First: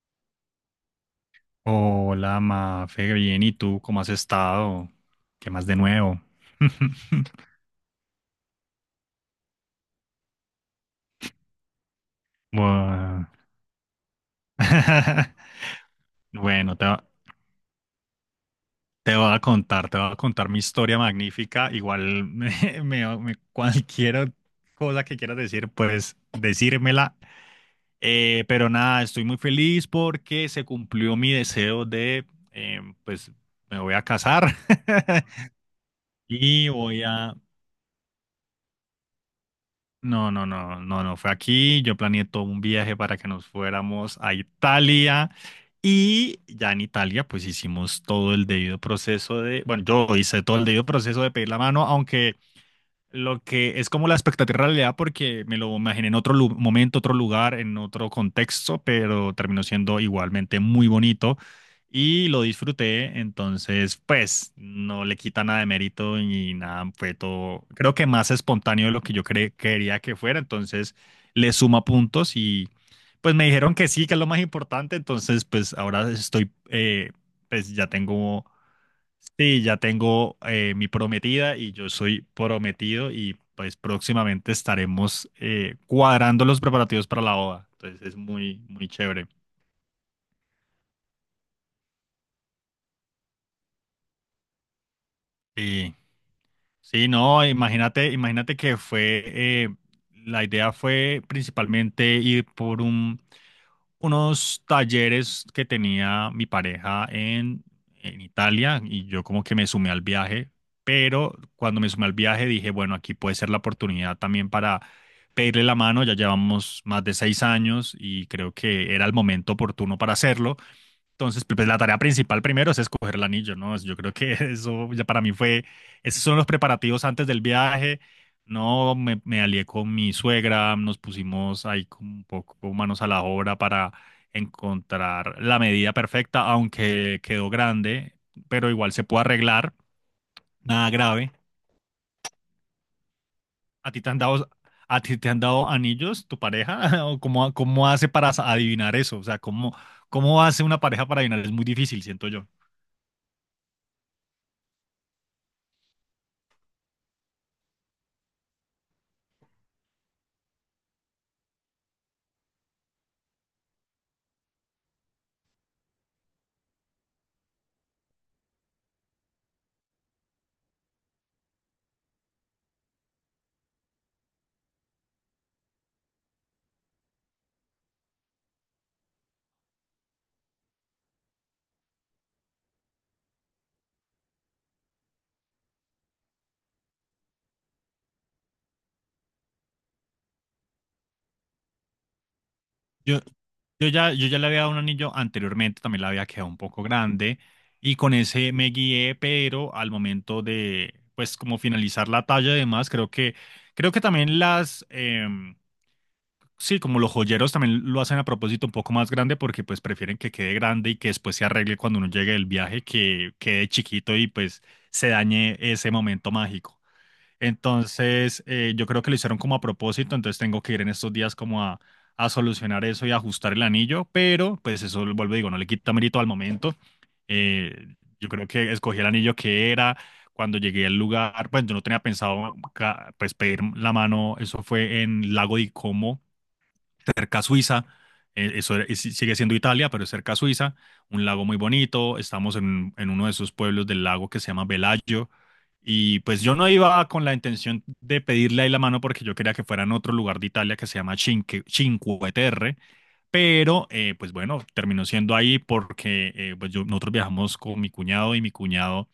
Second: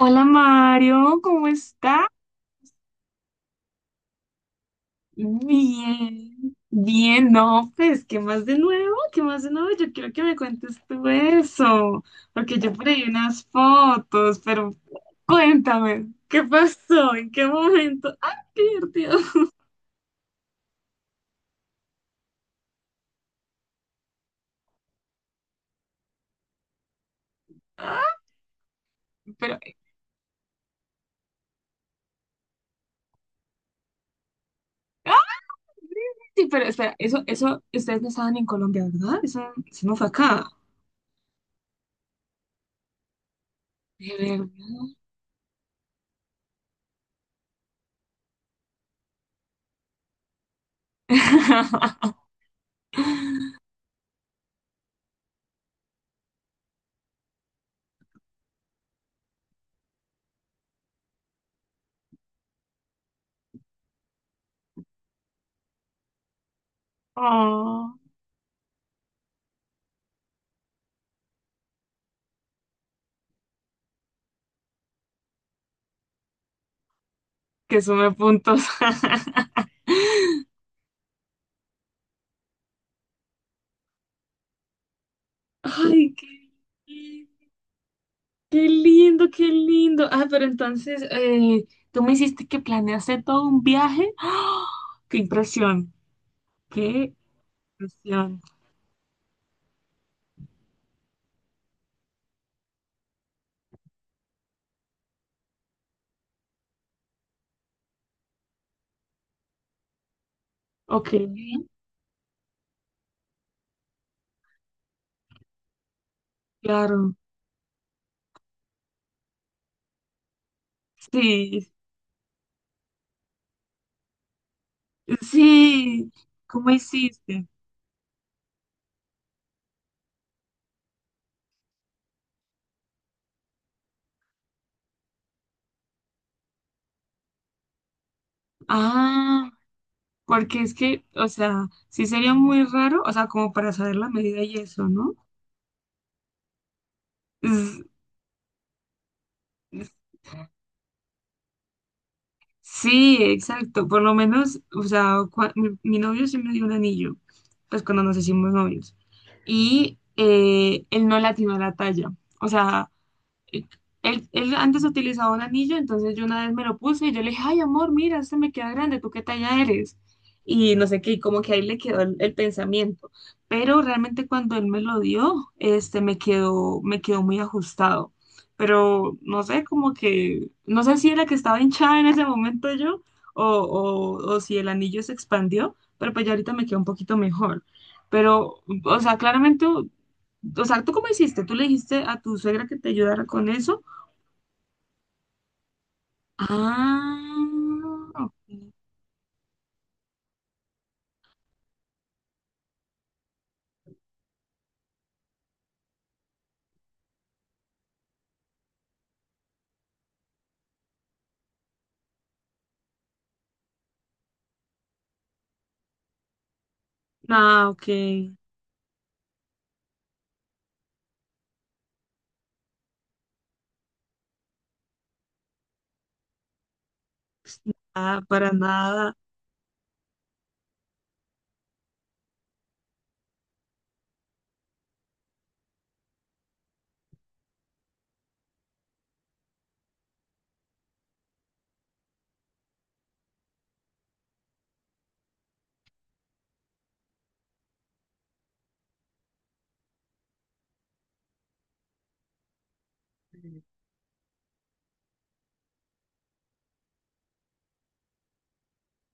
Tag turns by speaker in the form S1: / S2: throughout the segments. S1: Hola Mario, ¿cómo está?
S2: Hola, Mafe, bien, ¿y tú cómo has estado? ¿Qué más de nuevo?
S1: Bien, bien, no, pues, ¿qué más de nuevo? ¿Qué más de nuevo? Yo quiero que me cuentes tú eso, porque yo por ahí vi
S2: Buah.
S1: unas fotos, pero cuéntame, ¿qué
S2: Bueno,
S1: pasó? ¿En qué momento? ¡Ay, qué
S2: te
S1: divertido!
S2: voy a contar, te voy a contar mi historia magnífica. Igual cualquier cosa que quieras decir, pues decírmela.
S1: ¡Ah!
S2: Pero nada, estoy muy
S1: Pero,
S2: feliz porque se cumplió mi deseo de, pues me voy a casar
S1: ¡ah! Sí, pero
S2: y
S1: espera,
S2: voy
S1: eso,
S2: a,
S1: eso, ustedes no estaban en Colombia, ¿verdad? Eso no fue
S2: No,
S1: acá.
S2: no, no, no, no fue aquí. Yo planeé todo un viaje para que nos
S1: De
S2: fuéramos a
S1: verdad.
S2: Italia y ya en Italia pues hicimos todo el debido proceso de, bueno, yo hice todo el debido proceso de pedir la mano, aunque lo que es como la expectativa realidad porque me lo imaginé en otro momento, otro lugar, en otro contexto, pero terminó siendo igualmente muy bonito y lo disfruté, entonces pues no le quita nada de mérito ni nada, fue todo, creo
S1: Oh,
S2: que más espontáneo de lo que quería que fuera, entonces le suma puntos y pues me dijeron que sí, que es lo más importante, entonces pues ahora estoy pues
S1: que
S2: ya
S1: sume
S2: tengo,
S1: puntos.
S2: sí, ya tengo mi prometida y yo soy prometido y pues próximamente estaremos
S1: Ay, qué,
S2: cuadrando los preparativos para la boda. Entonces es muy,
S1: qué
S2: muy chévere.
S1: lindo, qué lindo. Ah, pero entonces, tú me hiciste que planeaste todo un viaje. ¡Ah! ¡Qué impresión!
S2: Y sí,
S1: ¡Qué
S2: no, imagínate,
S1: impresión!
S2: imagínate que fue, eh, la idea fue principalmente ir por un, unos talleres que tenía mi pareja en Italia y yo como que me sumé al viaje,
S1: Ok,
S2: pero cuando me sumé al viaje dije, bueno, aquí puede ser la oportunidad también para pedirle la mano, ya llevamos más
S1: claro.
S2: de seis años y creo que era el momento oportuno para hacerlo. Entonces, pues,
S1: Sí,
S2: la tarea principal primero es escoger el anillo, ¿no? Yo creo que eso ya para mí fue,
S1: sí.
S2: esos son los
S1: ¿Cómo
S2: preparativos antes del
S1: hiciste?
S2: viaje. No, me alié con mi suegra, nos pusimos ahí como un poco manos a la obra para encontrar la medida perfecta, aunque quedó grande, pero igual se puede
S1: Ah,
S2: arreglar,
S1: porque es
S2: nada
S1: que, o
S2: grave.
S1: sea, sí sería muy raro, o sea, como para
S2: ¿A
S1: saber
S2: ti
S1: la
S2: te han
S1: medida
S2: dado,
S1: y eso,
S2: a
S1: ¿no?
S2: ti te han dado anillos, tu pareja? ¿O cómo, cómo hace para adivinar eso? O sea, ¿cómo,
S1: Es-
S2: cómo hace una pareja para adivinar? Es muy difícil, siento yo.
S1: Sí, exacto. Por lo menos, o sea, mi novio sí me dio un anillo, pues cuando nos hicimos novios. Y él no le atinó a la talla. O sea, eh, él antes utilizaba un anillo, entonces yo una vez me lo puse y yo le dije, ay, amor, mira, este me queda grande, ¿tú qué talla eres? Y no sé qué, y como que ahí le quedó el pensamiento. Pero realmente cuando él me lo dio, este, me quedó muy ajustado. Pero no sé, como que, no sé si era que estaba hinchada en ese momento yo, o si el anillo se expandió, pero pues ya ahorita me queda un poquito mejor. Pero, o sea, claramente, o sea, ¿tú cómo hiciste? ¿Tú le dijiste a tu suegra que te
S2: Yo,
S1: ayudara con eso?
S2: yo ya le había dado un anillo anteriormente, también le había quedado un poco grande
S1: Ah,
S2: y con
S1: ok.
S2: ese me guié, pero al momento de, pues, como finalizar la talla y demás, creo que también sí, como los joyeros también lo hacen a propósito un poco más grande porque, pues, prefieren que quede grande y que después se arregle cuando uno llegue del viaje, que quede chiquito y, pues, se dañe ese momento mágico.
S1: Ah, ok.
S2: Entonces, yo creo que lo hicieron como a propósito, entonces tengo que ir en estos días como a solucionar eso y ajustar el anillo, pero pues eso, vuelvo y digo, no le quita mérito al momento.
S1: Pues
S2: Eh,
S1: nada,
S2: yo creo
S1: para
S2: que escogí el
S1: nada.
S2: anillo que era. Cuando llegué al lugar, pues yo no tenía pensado pues, pedir la mano, eso fue en Lago de Como cerca a Suiza, sí, sigue siendo Italia, pero es cerca a Suiza, un lago muy bonito, estamos en uno de esos pueblos del lago que se llama Velayo, y pues yo no iba con la intención de pedirle ahí la mano porque yo quería que fuera en otro lugar de Italia que se llama Cinque Terre, pero pues bueno, terminó siendo ahí porque pues nosotros viajamos con mi cuñado y mi cuñado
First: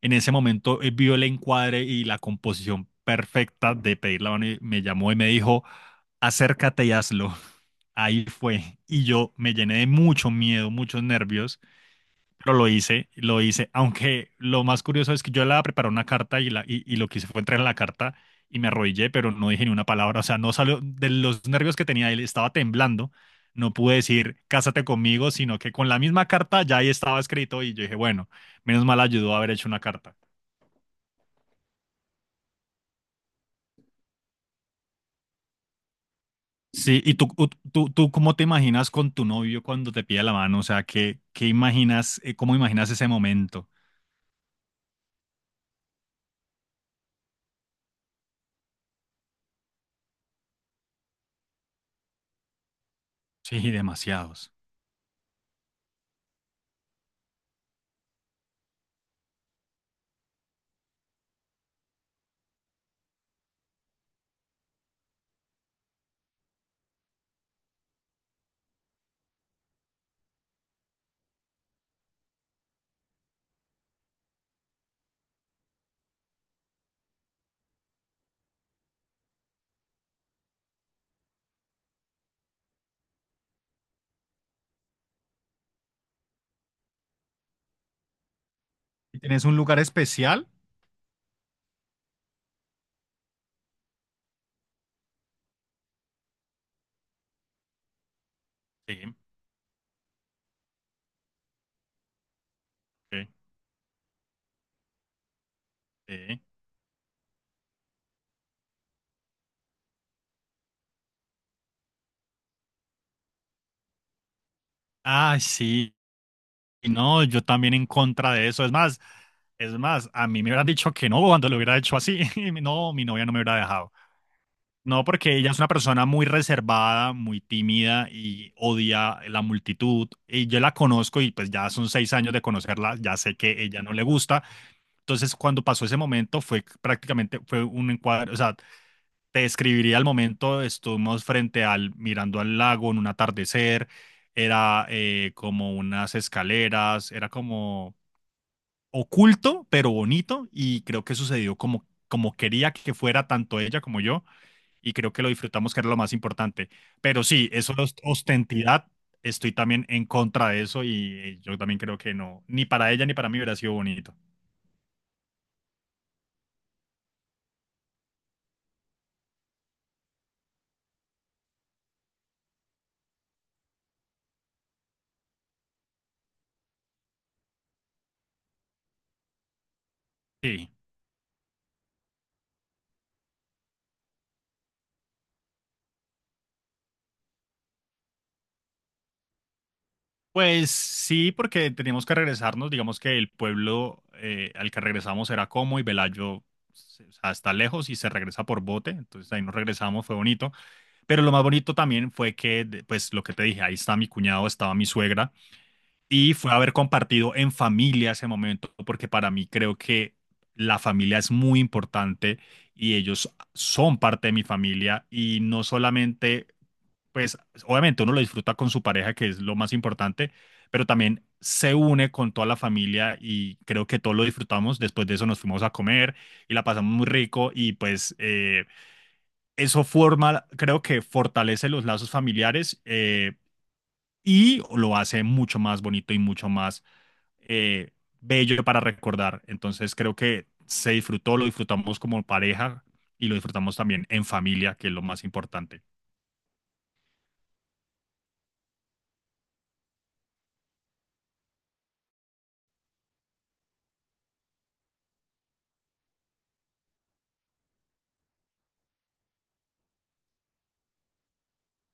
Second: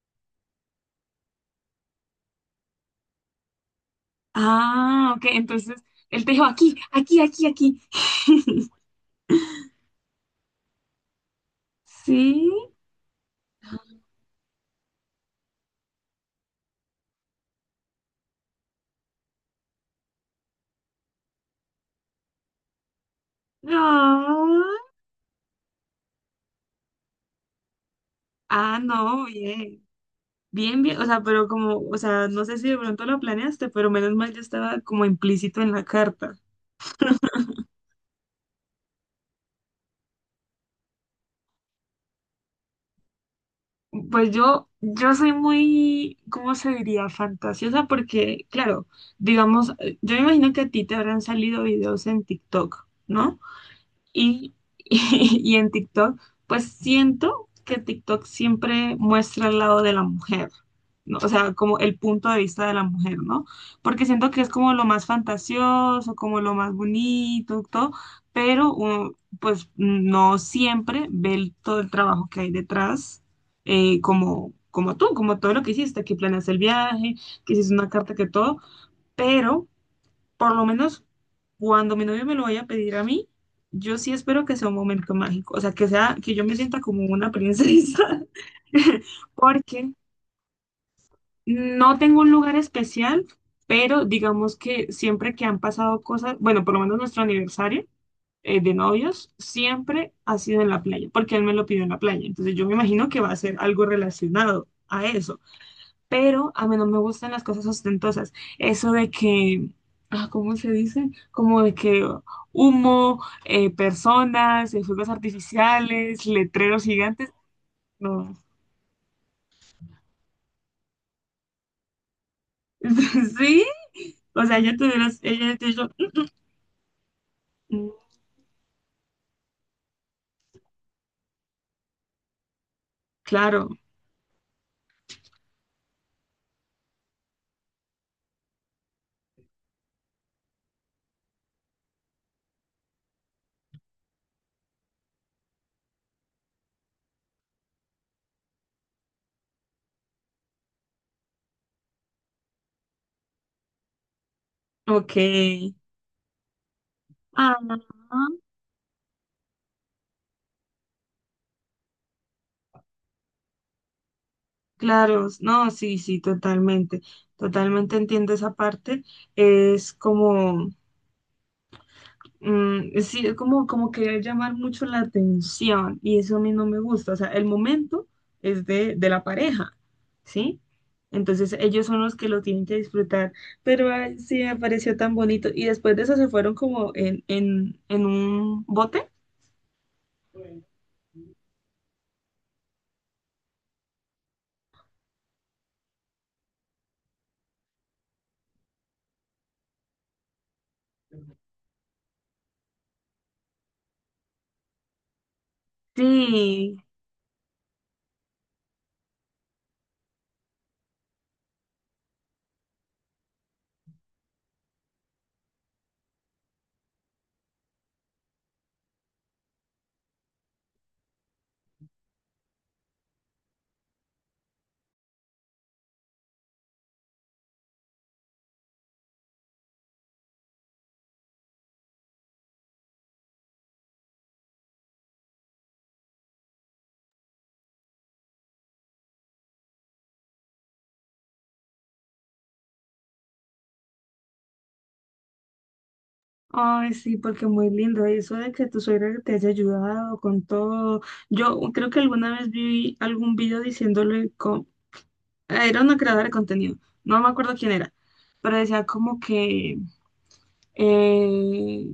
S2: en ese momento vio el encuadre y la composición perfecta de pedir la mano y me llamó
S1: Ah,
S2: y
S1: ok.
S2: me dijo,
S1: Entonces, él te dijo aquí,
S2: acércate y
S1: aquí,
S2: hazlo
S1: aquí, aquí.
S2: ahí fue. Y yo me llené de mucho miedo, muchos nervios,
S1: Sí.
S2: pero lo hice, lo hice. Aunque lo más curioso es que yo la preparé una carta y lo que hice fue entrar en la carta y me arrodillé, pero no dije ni una palabra. O sea, no salió de los nervios que tenía, él estaba temblando. No pude decir,
S1: No.
S2: cásate conmigo, sino que con la misma carta ya ahí estaba escrito y yo dije, bueno,
S1: Ah,
S2: menos mal
S1: no,
S2: ayudó a haber hecho una
S1: bien.
S2: carta.
S1: Bien, bien. O sea, pero como, o sea, no sé si de pronto lo planeaste, pero menos mal ya estaba como implícito en la carta.
S2: Sí, ¿y tú cómo te imaginas con tu novio cuando te pide la mano? O sea, ¿qué, qué imaginas, cómo imaginas ese momento?
S1: Pues yo soy muy, ¿cómo se diría? Fantasiosa porque, claro, digamos, yo me imagino que a ti te habrán salido videos en TikTok, ¿no?
S2: Sí, demasiados.
S1: Y y en TikTok, pues siento que TikTok siempre muestra el lado de la mujer, ¿no? O sea, como el punto de vista de la mujer, ¿no? Porque siento que es como lo más fantasioso, como lo más bonito, todo, pero uno, pues no siempre ve todo el trabajo que hay detrás, como, como tú, como todo lo que hiciste, que planeaste el viaje, que hiciste una carta, que todo, pero... Por lo menos cuando mi novio me lo vaya a pedir a mí, yo sí espero que sea un momento mágico, o sea, que yo me sienta como una princesa,
S2: ¿Y tienes un lugar
S1: porque
S2: especial?
S1: no tengo un lugar especial, pero digamos que siempre que han pasado cosas, bueno, por lo menos nuestro aniversario de
S2: Sí,
S1: novios, siempre ha sido en la playa, porque él me lo pidió en la playa, entonces yo me imagino que
S2: sí,
S1: va a ser algo relacionado a eso.
S2: sí.
S1: Pero a mí no me gustan las cosas ostentosas. Eso de que, ah, ¿cómo se dice? Como de que humo, personas, fuegos
S2: Ah, sí.
S1: artificiales, letreros
S2: No,
S1: gigantes,
S2: yo también en contra
S1: no.
S2: de eso. Es más, a mí me hubieran dicho que no cuando lo hubiera hecho así. No, mi novia no me hubiera
S1: Sí,
S2: dejado.
S1: o sea,
S2: No, porque ella
S1: ella
S2: es
S1: te
S2: una
S1: dijo,
S2: persona muy reservada, muy
S1: "Mm,
S2: tímida y odia la multitud. Y yo la conozco y pues ya son seis años de conocerla, ya sé que
S1: claro,
S2: ella no le gusta. Entonces, cuando pasó ese momento fue prácticamente, fue un encuadre, o sea, te describiría el momento, estuvimos frente al, mirando al lago en un atardecer, era como unas escaleras, era como oculto, pero bonito, y creo que sucedió como, como quería que fuera tanto ella como yo, y creo que lo disfrutamos,
S1: ok,
S2: que era lo más importante. Pero sí, eso
S1: ah,
S2: es ostentidad, estoy también en contra de eso, y yo también creo que no, ni para ella ni para mí hubiera sido bonito.
S1: claro, no, sí, sí, totalmente, totalmente entiendo esa parte, es como... Mm, sí, es como, como querer llamar mucho la atención y eso a mí no me gusta. O sea, el momento es de la pareja, ¿sí?
S2: Sí.
S1: Entonces ellos son los que lo tienen que disfrutar. Pero ay, sí, me pareció tan bonito. Y después de eso se fueron como en un bote.
S2: Pues sí, porque teníamos que regresarnos. Digamos que el pueblo al que regresamos era Como y Velayo, o sea, está lejos y se regresa por bote. Entonces ahí nos regresamos, fue bonito. Pero lo más bonito también fue que, pues lo que te dije, ahí está mi cuñado, estaba mi suegra y fue haber
S1: Sí,
S2: compartido en familia ese momento, porque para mí creo que la familia es muy importante y ellos son parte de mi familia y no solamente pues obviamente uno lo disfruta con su pareja, que es lo más importante, pero también se une con toda la familia y creo que todos lo disfrutamos. Después de eso nos fuimos a comer y la pasamos muy rico y pues eso forma, creo que fortalece los lazos familiares y lo hace mucho más bonito y mucho más eh, bello para recordar. Entonces creo que se disfrutó, lo disfrutamos como pareja y lo disfrutamos también en familia, que es lo más importante.
S1: ay, sí, porque muy lindo. Eso de que tu suegra te haya ayudado con todo. Yo creo que alguna vez vi algún video diciéndole era una creadora de contenido, no me acuerdo quién era, pero decía como que eh,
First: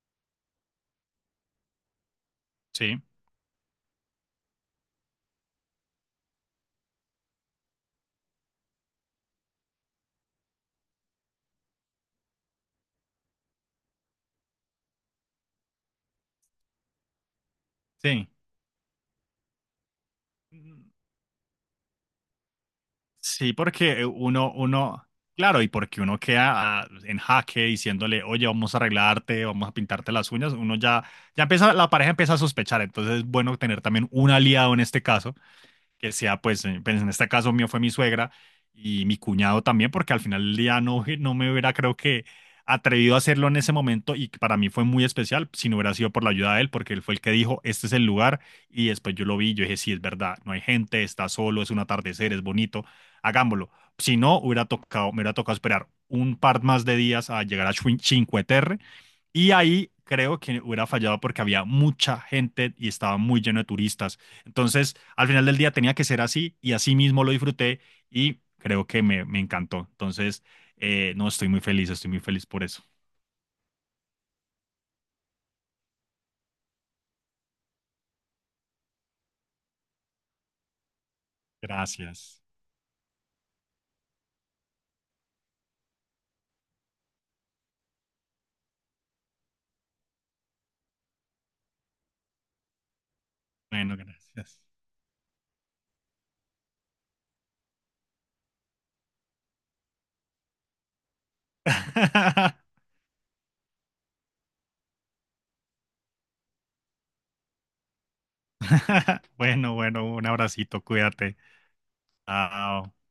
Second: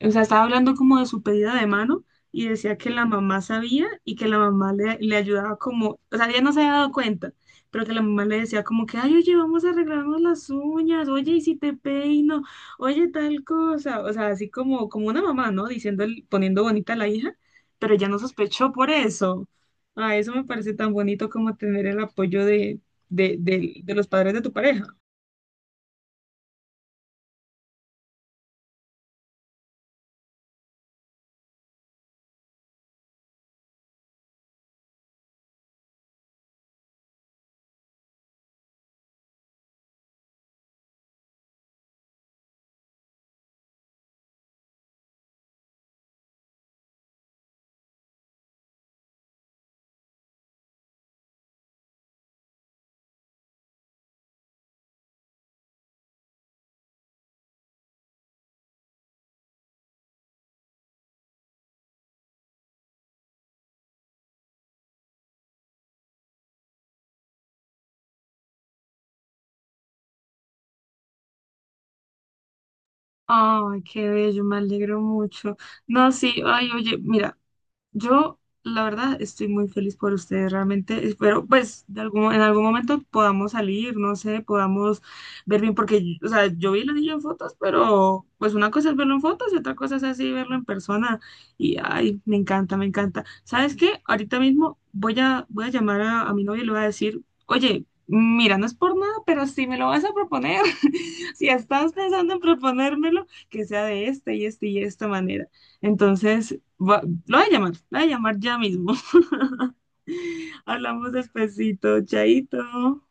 S1: o sea, estaba hablando como de su pedida de mano y decía que
S2: Sí,
S1: la mamá sabía y que la mamá le ayudaba como, o sea, ella no se había dado cuenta, pero que la mamá le decía como que, ay, oye, vamos a arreglarnos las uñas, oye, y si te peino, oye, tal cosa, o sea, así como, como una mamá, ¿no? Diciendo, poniendo bonita a la hija, pero ella no
S2: sí.
S1: sospechó por eso. Ah, eso me parece tan bonito como tener el apoyo de, de,
S2: Sí,
S1: de, de
S2: porque
S1: los padres de tu pareja.
S2: uno, claro, y porque uno queda ah, en jaque diciéndole, oye, vamos a arreglarte, vamos a pintarte las uñas, ya empieza, la pareja empieza a sospechar, entonces es bueno tener también un aliado en este caso que sea, pues, en este caso mío fue mi suegra y mi cuñado también, porque al final del día no, no me hubiera, atrevido a hacerlo en ese momento y que para mí fue muy especial si no hubiera sido por la ayuda de él, porque él fue el que dijo, este es el lugar y después yo lo vi, y yo dije, sí, es verdad, no hay gente, está solo, es un atardecer, es bonito, hagámoslo. Si no, hubiera tocado, me hubiera tocado esperar un par más de días a llegar a Cinque Terre y ahí creo que hubiera fallado porque había mucha gente y estaba muy lleno de turistas. Entonces, al final del día tenía que ser así y así mismo lo disfruté y creo que me encantó. Entonces, no, estoy muy feliz por eso.
S1: Ay, qué bello, me alegro mucho. No, sí, ay, oye, mira. Yo, la verdad, estoy muy feliz por ustedes. Realmente espero, pues, de algún, en
S2: Gracias.
S1: algún momento podamos salir, no sé, podamos ver bien, porque, o sea, yo vi el anillo en fotos, pero, pues, una cosa es verlo en fotos y otra cosa es así verlo en persona. Y, ay, me encanta, me encanta. ¿Sabes
S2: Bueno,
S1: qué? Ahorita
S2: gracias.
S1: mismo voy a llamar a mi novio y le voy a decir, oye, mira, no es por nada, pero si me lo vas a proponer, si estás pensando en proponérmelo, que sea de esta y esta y esta manera. Entonces, lo voy a llamar, lo voy a llamar ya mismo.
S2: Bueno, bueno, un abracito,
S1: Hablamos
S2: cuídate.
S1: despacito,
S2: Chao.
S1: chaito.